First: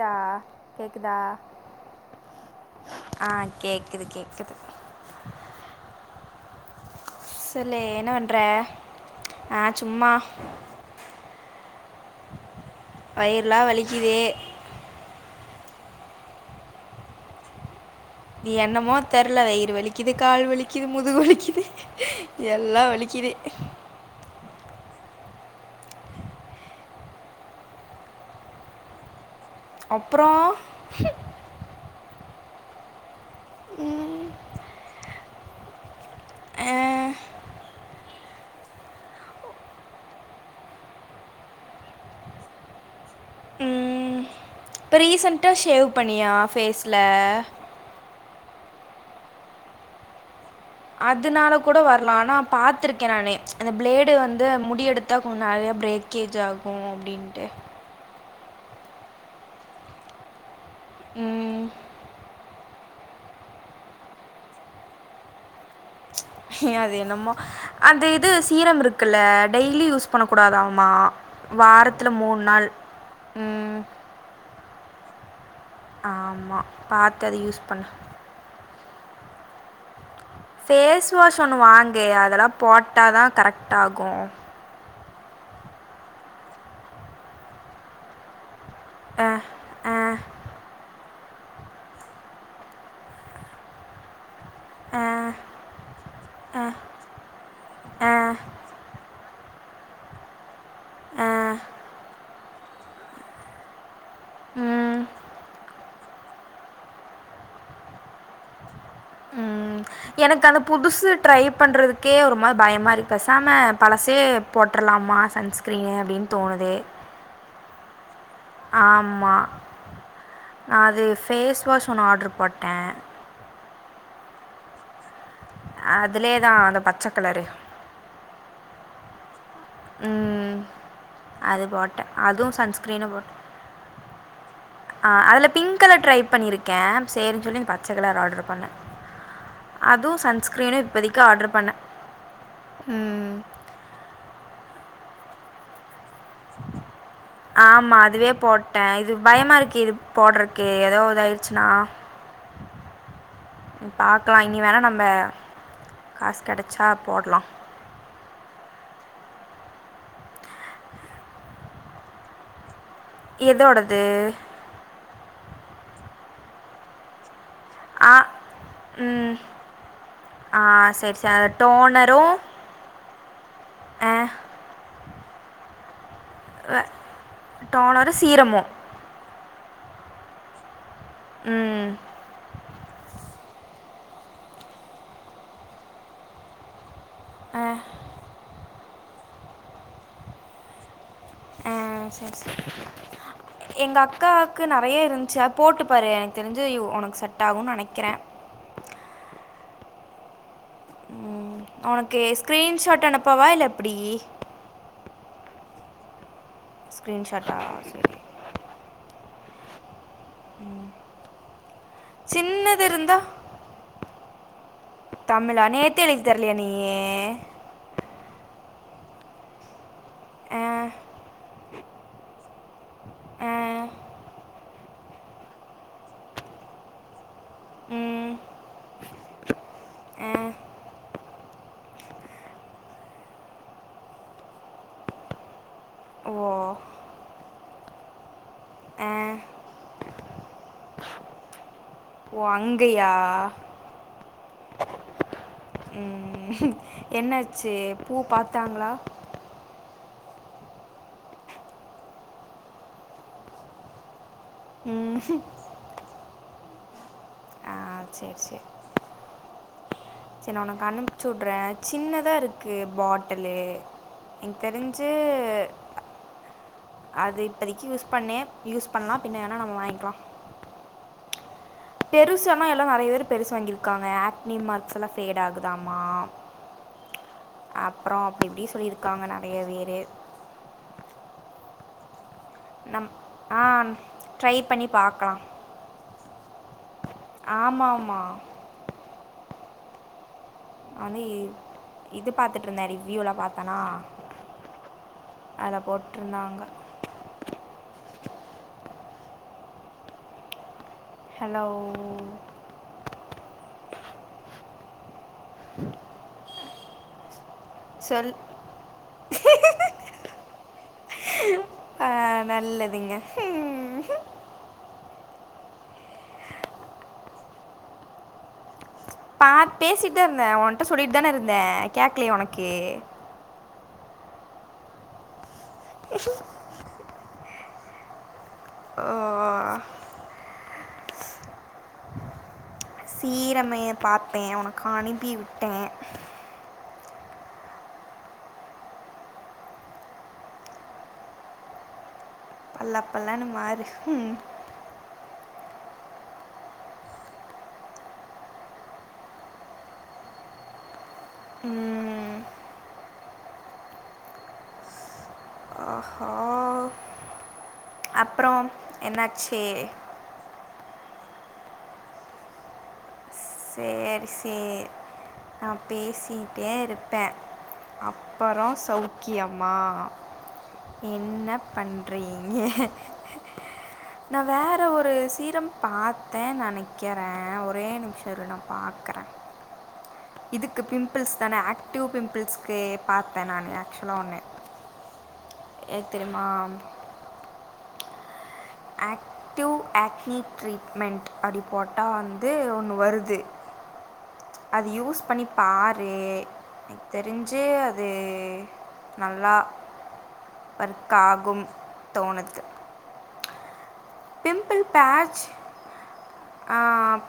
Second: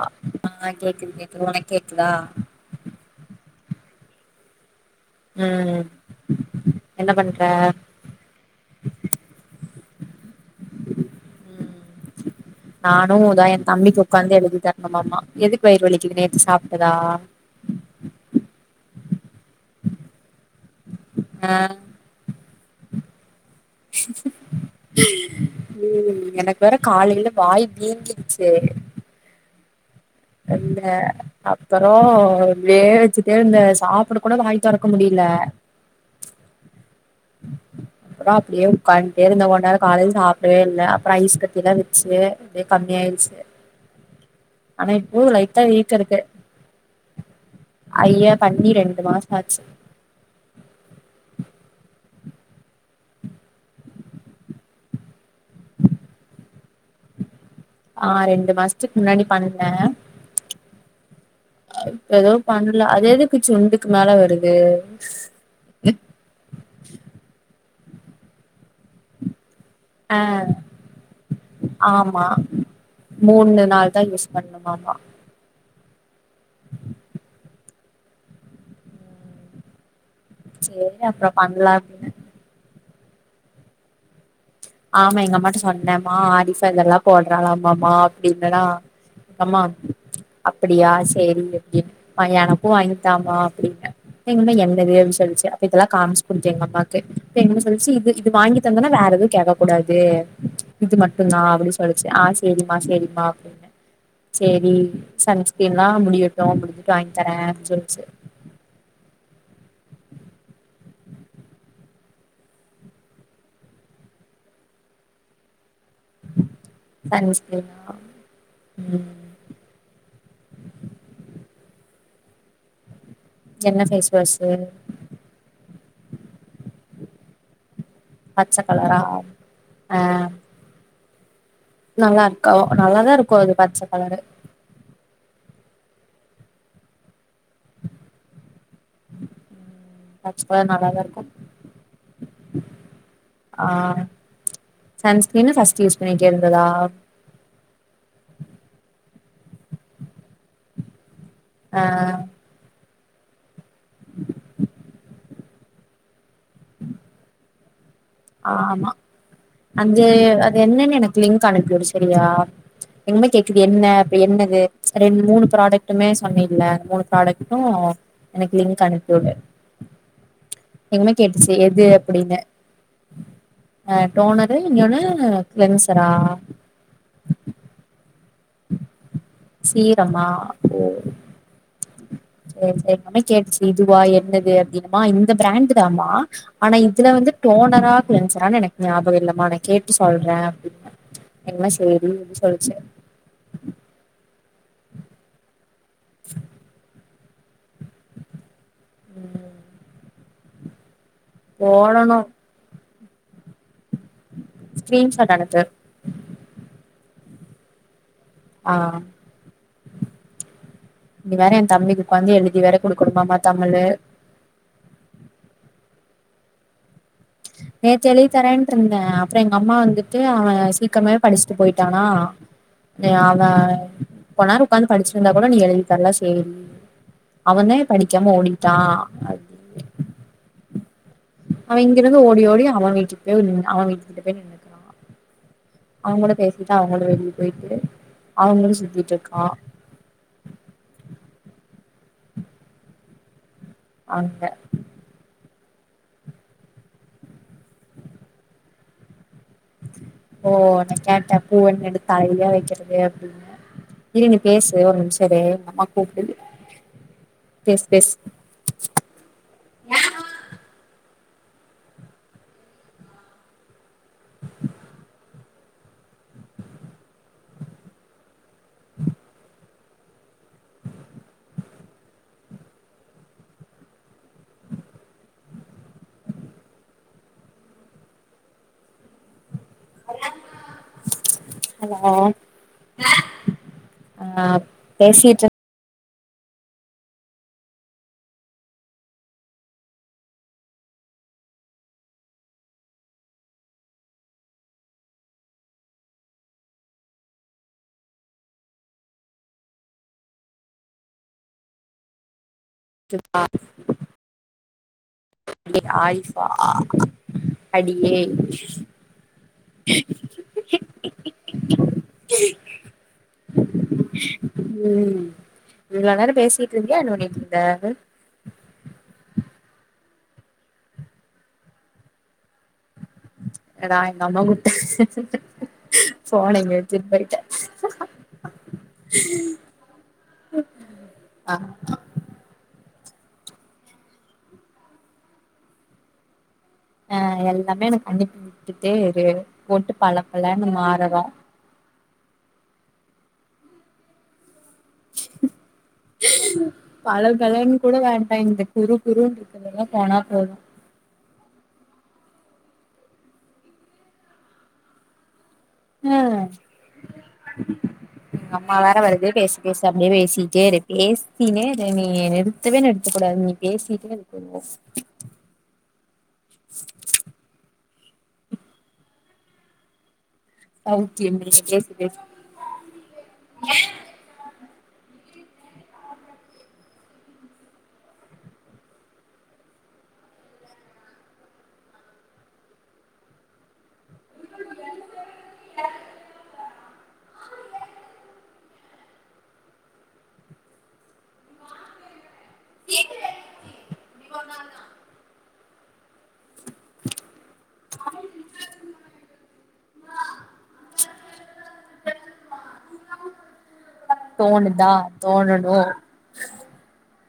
தா ஆ கேக்குது கேக்குதா கேக்குது உனக்கு கேக்குதா ஆ கேக்குது கேக்குது ம் என்ன பண் செல்லு என்ன பண்ற ஆ சும்மா நானு உதா எ வயிறுலா தம்பிக்கு வலிக்குது உக்காந்து எழுதி தர ஆமா ஆமா எதுக்கு வயிறு வலிக்குது நேத்து சாப்டதா என்னமோ தெர்ல வெயிறு வலிக்குது கால் வலிக்குது முது ஆ வலிக்குது எல்லா வலிக்குது ம் எனக்கு வேற காலைல வாய் வீங்கிடுச்சு அப்புறோ இல்ல அப்பறோ வேலைக்கு எழுந்த சாப்ட கூட அந்த வாய்‌ தொறக்க முடியல ஆ அப்புறோ அப்படியே உக்காந்து இப்ப எழுந்த ஒடனே காலையில சாப்டவே இல்ல அப்புறோ ஐஸ் கட்டி ச்சே அப்டே கம்மியாயிருச்சு ம் ம் ஆனா இப்ப இப்போ ரீசண்டா லைட்டா ஷேவ் பண்ணியா ஃபேஸ்ல அய்ய பண்ணி ரெண்டு மாசோ ஆச்சு அதனால கூட வரலா ஆனா பாத்துருக்க நானு அந்த பிளேடு வந்து முடி எடுத்தா கொஞ்சோ நறையா பிரேக் கேஜாகு அப்டின்ட்டு ஆ ரெண்டு மாசத்துக்கு முன்னாடி பண்ண ம் இப்ப ஏது பண்ணல அது எதுக்கு சுண்டுக்கு மேல வருது அது என்னமோ அந்த இது சீரம் இருக்குல்ல டெய்லி யூஸ் யூஸ் பண்ணக்கூடாதமா வாரத்துல ஆமா மூண் நாள் ம் பண்ணணுனா ஆமா பாத்து அத யூஸ் பண்ணு சேரி ஃபேஸ் அப்றோ வாஷ் ஒன்னு பண்லா அப்டின்னு வாங்கு அதெல்லா போட்டா தா கரெக்ட் ஆகு ஆமா எங்க அம்மாட்ட சொன்னம்மா ஆதிஃபா இதெல்லா போடுறாளமாம்மா அப்டின்னன்னா ஆ எங்க அம்மா வந் ஆ அப்படியா சேரி அப்டின்னு அம்மா எனக்கு வாங்கித்தாமா அப்டின்ன எங்க அம்மா என் ஆ தெரியாது சொல்லுச்சு அப்ப இதெல்லா காமிச்சு குடுத்தே எங்க அம்மாக்கு அப்ப எங்க அம்மா சொல்லுச்சு ஆ இது இது வாங்கி தந்தனா வேற எது கேக்க கூடாது இது மட்டு தா அப்டி சொல்லுச்சு ஆ சேரிமா சேரிமா அப்டின்ன சரி ம் சன்ஸ்கிரீன்ல்லா முடியட்டு அப்டிந்துட்டு வாங்கி தரேன் அப்டினு சொல்லிச்சு ம் எனக்கு அந்த புதுசு ட்ரை பண்றதுக்கே ஒரு மாரி பயமா இருக்கு பேசாம பழசே போட்றலாமா சன் ஸ்கிரீன்னு அப்டின்னு தோணுது சன்ஸ்கிரீன்னா ஆமா நா அது ஃபேஸ் வாஷ் ஒன்னு ஆர்டர் போட்ட என்ன ஃபேஸ் வாஷ்சு அதுலே தா அந்த பச்ச‌ கலரு பச்ச கலரா ஆ ம் அது போட்டேன் நல்லா இருக்கு அதுவும் நல்லாதா சன்ஸ்க்ரீனும் போட்டேன் இருக்கு அது பச்ச கலரு ஆ அதுல பிங்க் கலர் ட்ரை பண்ணி இருக்க சேரின் சொல்லி அந்த பச்ச கலர் ஆர்டர் பண்ண அதுவு பச்ச கலர் சன்ஸ்கிரீனு நல்லாதா இப்பதைக்கு இருக்கு ஆர்டர் பண்ணே ம் ஆ சன்ஸ்கிரீனு ஃபர்ஸ்ட் யூஸ் பண்ணிட்டே இருந்ததா ஆமா அதுவே போட்டே இது பயமா இருக்கு இது போடுறக்கு ஏதோ இதா யி ச்சுனா ஆ பாக்கலா இனி வேணா நம்ப காசு கிடைச்சா போடலா ஆமா அஞ்சு அது என்னன்னு எனக்கு லிங்க் அனுப்பி விடு சரியா எங் அம்மா கேக்குது என்ன எதோடது அப்டி என்னது ரெண்டு மூணு ப்ராடக்டுமே சொன்னில மூணு ப்ராடக்ட்டு ஆ எனக்கு லிங்க் அனுப்பி வுடு ம் ஆ எங் அம்மா சரி சரி கேட்டுச்சு எது டோனரும் அப்டின்னு டோனரு இன்ணோனு கிளன்சரா வ டோனரு சீரமு சீரமா ஓ ம் சேரி சேரி எங் அம்மா கேட்டுச்சு இதுவா என்னது அப்டின்னு மா இந்த பிராண்ட் தாமா ஆனா இதுல வந்து டோனரா க்ளன்சரானு எனக்கு ஞாபகம் இல்லமா நா கேட்டு சொல்றே அப்டினே எங்ளா சேரி அப்டி சொல்லிச்சு எங்க அக்காவுக்கு நெறைய இருந்துச்சு போட்டு பாரு எனக்கு தெரிஞ்சு ஒனக்கு செட் ஆகுனு நெனைக்கிறே ம் ம் போடணு ஒனக்கு ஸ்கிரீன்ஷாட் அனுப்பவா இல்ல எப்டி ஸ்கிரீன் ஷாட் அனுப்பு ஸ்கிரீன் ஷாட்டா சேரி ஆ இனி வேற என் தம்பிக்கு உக்காந்து எழுதி வேற சின்னது குடுக்கணு இருந்தா மாமா தமிழு தமிழா நேத்தே எழுதி தரலயா நீ நேத்து எழுதி தரேன்ட்ருந்தே அப்ற எங்க அம்மா வந்து ட்டு அவ ஆ, சீக்ரமே படிச்ட்டு போயிட்டானா ஆ, அவன் கொ நேரோ ஒக்காந்து படிச்சிருந்தா கூட நீ எழுதி தர்ல சேரி அவந்தே படிக்காம ஓடிட்டா அ அவ இங்கிருந்து ஓடி ஓடி அவன் வீட்டுக்கு போய் அவன் வீட்டுக்கிட்ட போய் நின்னுக்கு அவ கூட ஓ பேசிட்டு அவங்கூட வெளிய போயிட்டு அவங்களு ஆ, சுத்திட்டு இருக்கா ஓ அங்கையா அங்க ம் என்னாச்சு பூ பாத்தாங்களா ஓ நா கேட்டேன் பூ ஒன்னு எடுத்து தலையிலயா வக்கிறது அப்டின்னு இல்ல நீ பேசு ஒரு நிமிஷம் இரு எங்க அம்மாக்கு கூப்ட்டு ஆ பேசு பேசு சரி சரி சரி நா உனக்கு அனுப்பிச்சு உடுறே சின்னதா இருக்கு பாட்டுலு எனக் தெரிஞ்சு அது இப்பதக்கி யூஸ் பண்ணே யூஸ் பண்லா பின்ன வேணா நம்ம வாங்கிக்லா பெருசு அல்லா எல்லா நெறய பேரு பெருசு வாங்கிருக்காங்க ஆக்னி மார்க்ஸ் எல்லா ஃபேட் ஆகுதாமா அப்ற அப்டி இப்டி சொல்லிருக்காங்க நெறய வேரு ஹலோ நம் ஆ ஆ ட்ரை பண்ணி பாக்கலாம் பேசிட்டு ஆமாமா அதேய் இது பாத்துட்ருந்தே ரிவ்யூலா பாத்தனா அத போட்ருந்தாங்க ஹலோ சிப்பா [inaudible] ஆயிப்பா ஆ அடியேய் சொல் ஆ நல்லதுங்க ம் ம் இவ்ளோ நேரம் பேசிட்டு இருந்தியா என்ன பண்ணிட்டு இருந்த பாத் பேசிட் தான் இருந்தேன் ஒன்ட்ட சொல்லிட்டு தான இருந்தேன் கேக்லயா ஒனக்கு அதா எங்க அம்மா கூப்ட ஃபோன இங்கச்சுட் போயிட்டன் ஓ, ஆ [inaudible] சீரமைய பாப்பேன் உனக்கு அனுப்பி வுட்டேன் அ எல்லாமே எனக்கு பண்ணிப் குடுத்துட்டே இரு போட்டு பளப்பளனு மாறுறோ பளப்பளனு மாறு ஹும் பளப் பளன் கூட வேண்டா இந்த குரு குருன் இருக்கலனா போனா போதும் ம் அ ஓஹோ எங்க அப்புறம் அம்மா வேற வருது பேஸ் என்னாச்சு பேசாமலே பேசிட்டே இருக் பேசினேரு நீ நிறுத்தவே நிறுத்த கூடாது நீ பேசிட்டே இருக்கனும் நா பேசிட்டே இருப்பே அப்பறம் சௌக்கியமா சௌக்கியமே பேசு பேசு ஏ நா வேற ஒரு சீரம் பாத்த நெனைக்கிறன் ஒரே நிம்ஷொ இரு நா பாக்குற இதுக்கு பிம்பிள்ஸ் தான ஆக்டிவ் பிம்பிள்ஸ்க்கு பாத்த நானு ஆக்ச்சுல ஒண்ணு எத்தெரிமா ஆக்டிவ் ஆக்னி ட்ரீட்மெண்ட் அப்டி போட்டா வந்து ஒண்ணு வருது அது யூஸ் பண்ணி பாரு தெரிஞ்சே அது நல்லா ஒர்க் ஆகும் தோணுது தோணுதா தோணணு அ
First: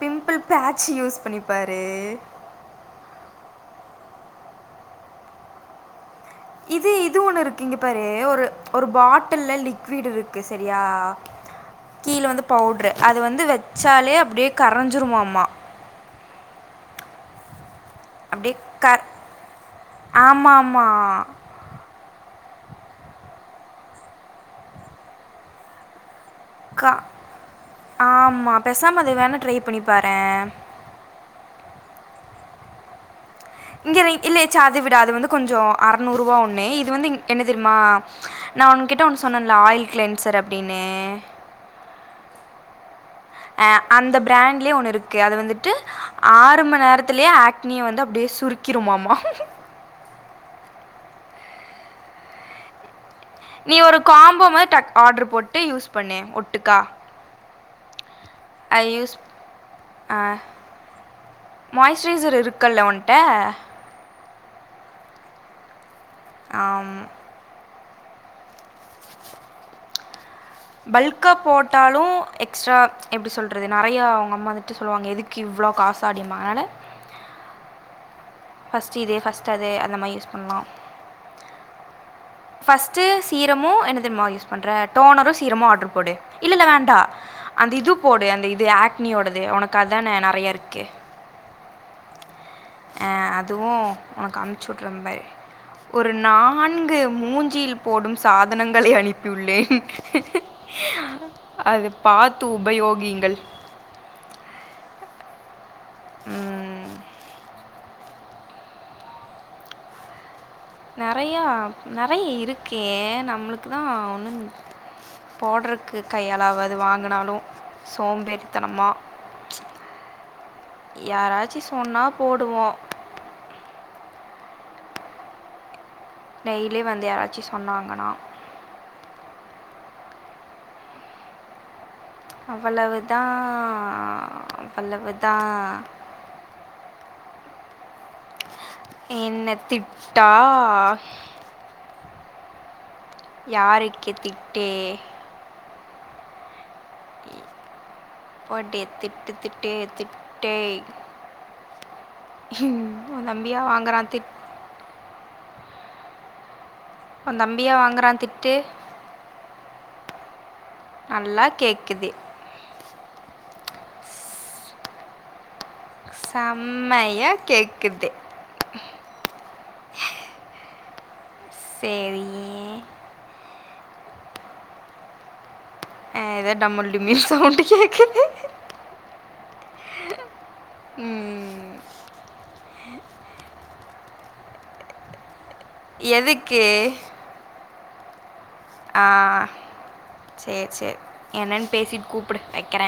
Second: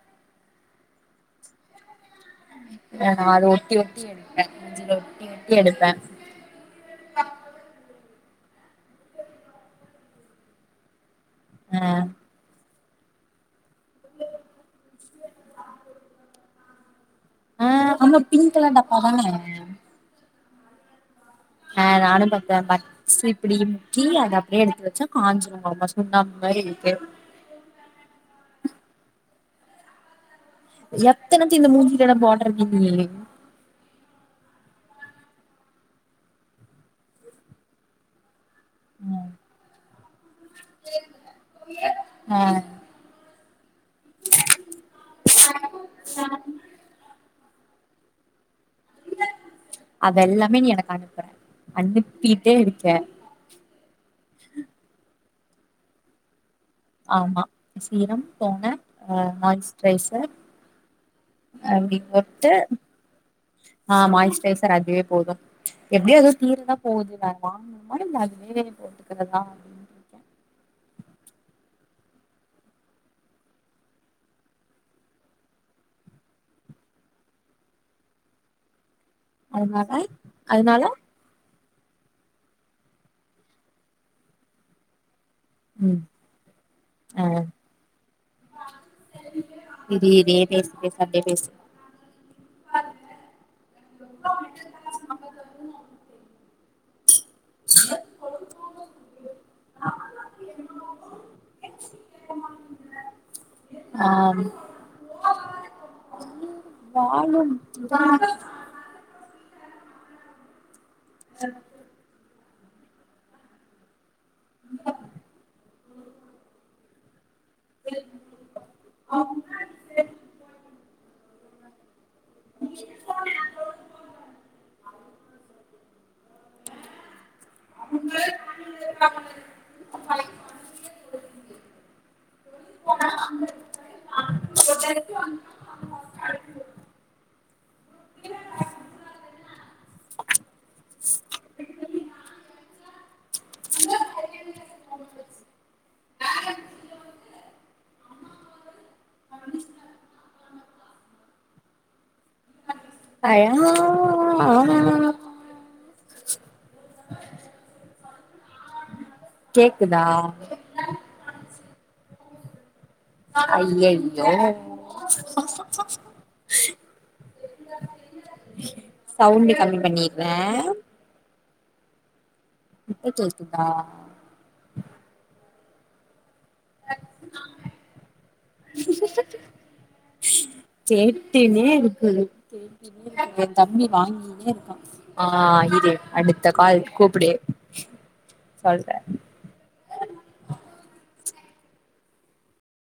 பிம்பிள் பேட்சு யூஸ் பண்ணிப்பாரு அ நா ஒட்டி ஒட்டி எடுப்பே மூஞ்சில ஒட்டி ஒட்டி எடுப்பே இது இது ஒன்னு இருக்கு இங்க பாரு ஒரு ஒரு பாட்டில்ல லிக்விட் இருக்கு சரியா ம் கீழ வந்து பவுட்ரு அது வந்து வச்சாலே அப்டியே கரைஞ்சிருமாமா ஆ அந்த பிங்க் கலர் டப்பாதான ஆமாமா ஆ நானும் பாத்தேன் பட்ஸ் இப்டி முக்கி அத அப்டியே எடுத்து வச்சா காஞ்சிருமாமா [unintelligible] ஒன்ன மாரி இருக்கே ஆமா பேசாம அது வேணா ட்ரை பண்ணி பாரென் எத்தனத்து இந்த மூஞ்சிலலா போட்றது இங்க இல்லய சார்ஜ விடு அது வந்து கொஞ்ச அறநூறு ரூவா ஒண்ணு இது வந்து என்ன தெரியுமா நா உன்கிட்ட ஒன்னு சொன்னேன்ல ஆயில் கிளென்சர் அப்டின்னு அ அந்த பிராண்ட்லயே ஒன்னு இருக்கு அது வந்துட்டு ஆறு மண் நேரத்துலயே ஆக் துணிய வந்து அப்டியே சுருக்கிருமாமா அதெல்லாமே நீ எனக்கு அனுப்பு அனுப்பிட்டே இருக்க நீ ஒரு காம்போ மாரி டக் ஆர்ட்ரு போட்டு யூஸ் பண்ணு ஒட்டுக்கா ஆமா சீரம் டோனர் அது யூஸ் ஆ மாய்ஸ்ட்ரைசர் அப்டி மாய்ஸ்சரைஸர் போட்டு இருக்குல்ல உன்ட்ட ஆ மாய்ஸ்சரைஸர் அதுவே போது எப்டியோ அதுவு தீரதா போதுல வாங்கனுமா இல்ல அது மேலயே போட்டுக்கிறதா அப்டின்ருக்கே பல்க்கா போட்டாலு எக்ஸ்ட்ரா எப்டி சொல்றது நெறயா அவுங்க அம்மா எடுத்து சொல்லுவாங்க எதுக்கு இவ்ளோ காசாடி வாங்க அதனால ஃபஸ்ட்டு இது ஃபர்ஸ்ட்டு அது அதனால அந்த மாரி யூஸ் பண்லா அதனால ஃபர்ஸ்ட்டு சீரமு என்ன தெரியுமா யூஸ் பண்ற டோனரு சீரமு ஆர்டர் ம் போடு இல்ல இல்ல வேண்டா ஆ அந்த இது போடு அந்த இது ஆக்னியோடது உனக்கு அதான நெறய இருக்கு எ ஃபேஸ் அ அதுவு உனக்கு அனுப்ச்சு விடுற பாரு ஒரு நான்கு மூன் ஞ்சில் போடும் சாதனங்களை அனுப்பியுள்ளேன் அது பாத்து உபயோகிங்கள் ஆம் ம், நெறயா நெறய இருக்கே நம்மளு க்கு தா ஒன்னு போட்றக்கு கையாலாவாது வாங்குனாலு சோம்பேறித்தனமா யாராச்சு சொன்னா போடுவோ டெய்லி வந்து யாராச்சு சொன்னாங்கன்னா அவ்வளவு தா அவ்வளவு தா என்ன திட்டா யாருக்கி திட்டே போடி திட்டு திட்டு திட்டே ஹும் ஆழகா [unintelligible] உ தம்பியா வாங்குறா திட்டு கேக்குதா நல்லா கேக்குது ஐயய்யோ சம்மையா கேக்குது சவுண்டு கம்மி பண்ணிகிற சேரி இப்ப கேக்குதா ஆ ஏத டமல் டுமில்னு சவுண்டு கேக்குது [unintelligible] ம், கேட்டுனே இருக்கு என் தம்பி வாங்கிகினே இருக்கான் ஆ விடு அடுத்த எதுக்கு கால் கூப்புடு சல் ஆ சேர் சேர் என்னென் பேசிட்டு கூப்டு வக்கிற